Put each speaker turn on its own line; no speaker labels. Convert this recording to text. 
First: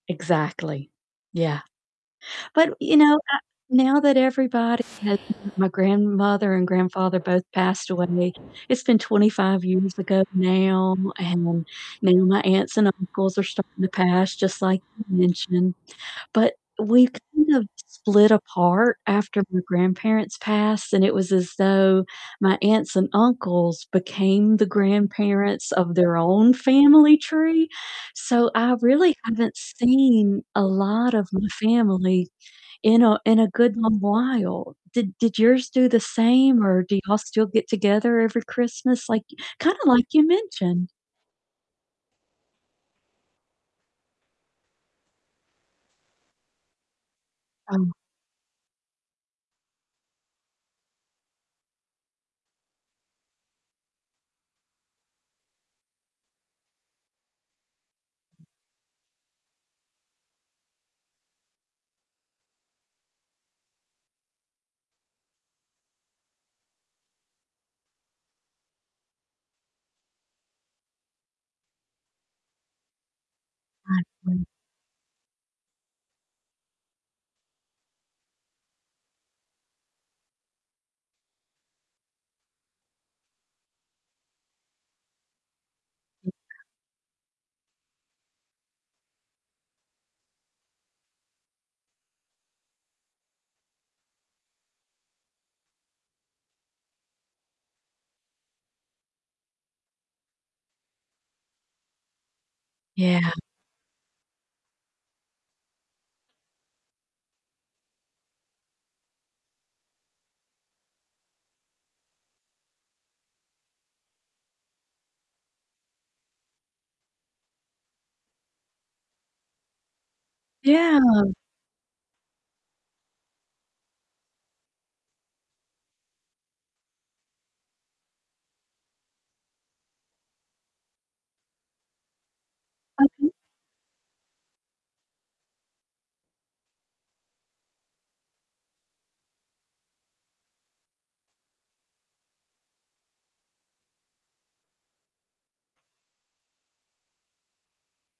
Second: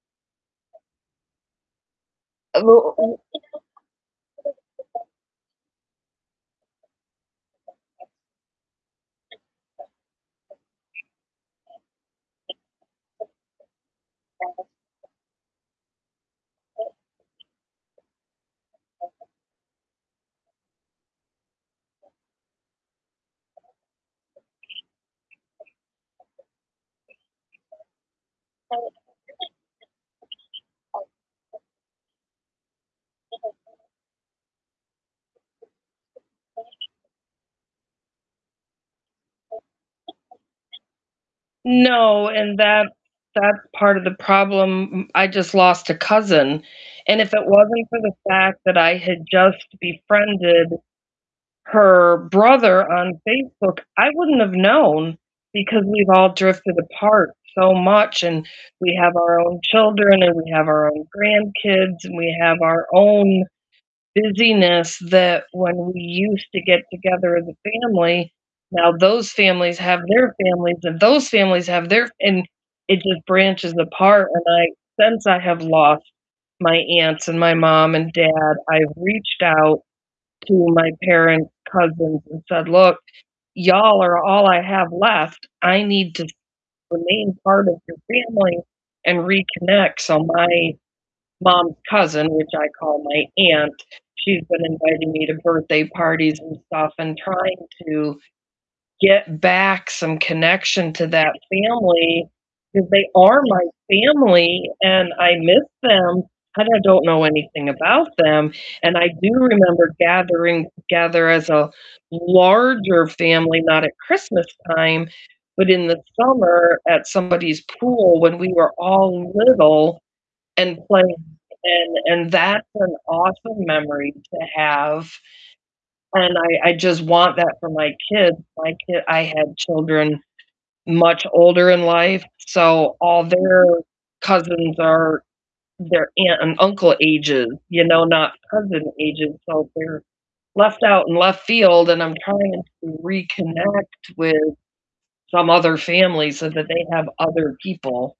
Exactly. Yeah. But, you know, uh, now that everybody
[unintelligible]
has My grandmother and grandfather both passed away, it's been 25 years ago now, and now my aunts and uncles are starting to pass, just like you mentioned. But we kind of split apart after my grandparents passed, and it was as though my aunts and uncles became the grandparents of their own family tree, so I really haven't seen a lot of my family in a in a good long while. Did did yours do the same or do y'all still get together every Christmas? Like, kinda like you mentioned.
No, and that that's part of the problem. M I just lost a cousin, and if it wasn't
Oh.
for the fact that I had just befriended her brother on Facebook, I wouldn't have known, because we've all drifted apart so much, and we have our own children, and we have our own grandkids, and we have our own busyness that when we used to get together as a family, now those families have their families, and those families have their and it just branches apart, and
Awesome.
I since I have lost my aunts and my mom and dad, I've reached out to my parents' cousins and said, "Look, y'all are all I have left. I need to
Yeah.
remain part of your family and reconnect." So, my mom's cousin, which I call my aunt, she's been inviting me to birthday parties and stuff and trying to get back some connection to that family, 'cause they
Yeah.
are my family, and I miss them, and I don't know anything about them. And I do remember gathering together as a larger family, not at Christmastime, but in the summer at somebody's pool when we were all little and
Yeah.
playing. And and that's an awesome memory to have, and I I just want that for my kids. My ki I had children much older in life, so all
Okay.
their cousins are their aunt and uncle ages, you know, not cousin ages, so they're left out in left field, and I'm trying to reconnect with some other family so that they have other people.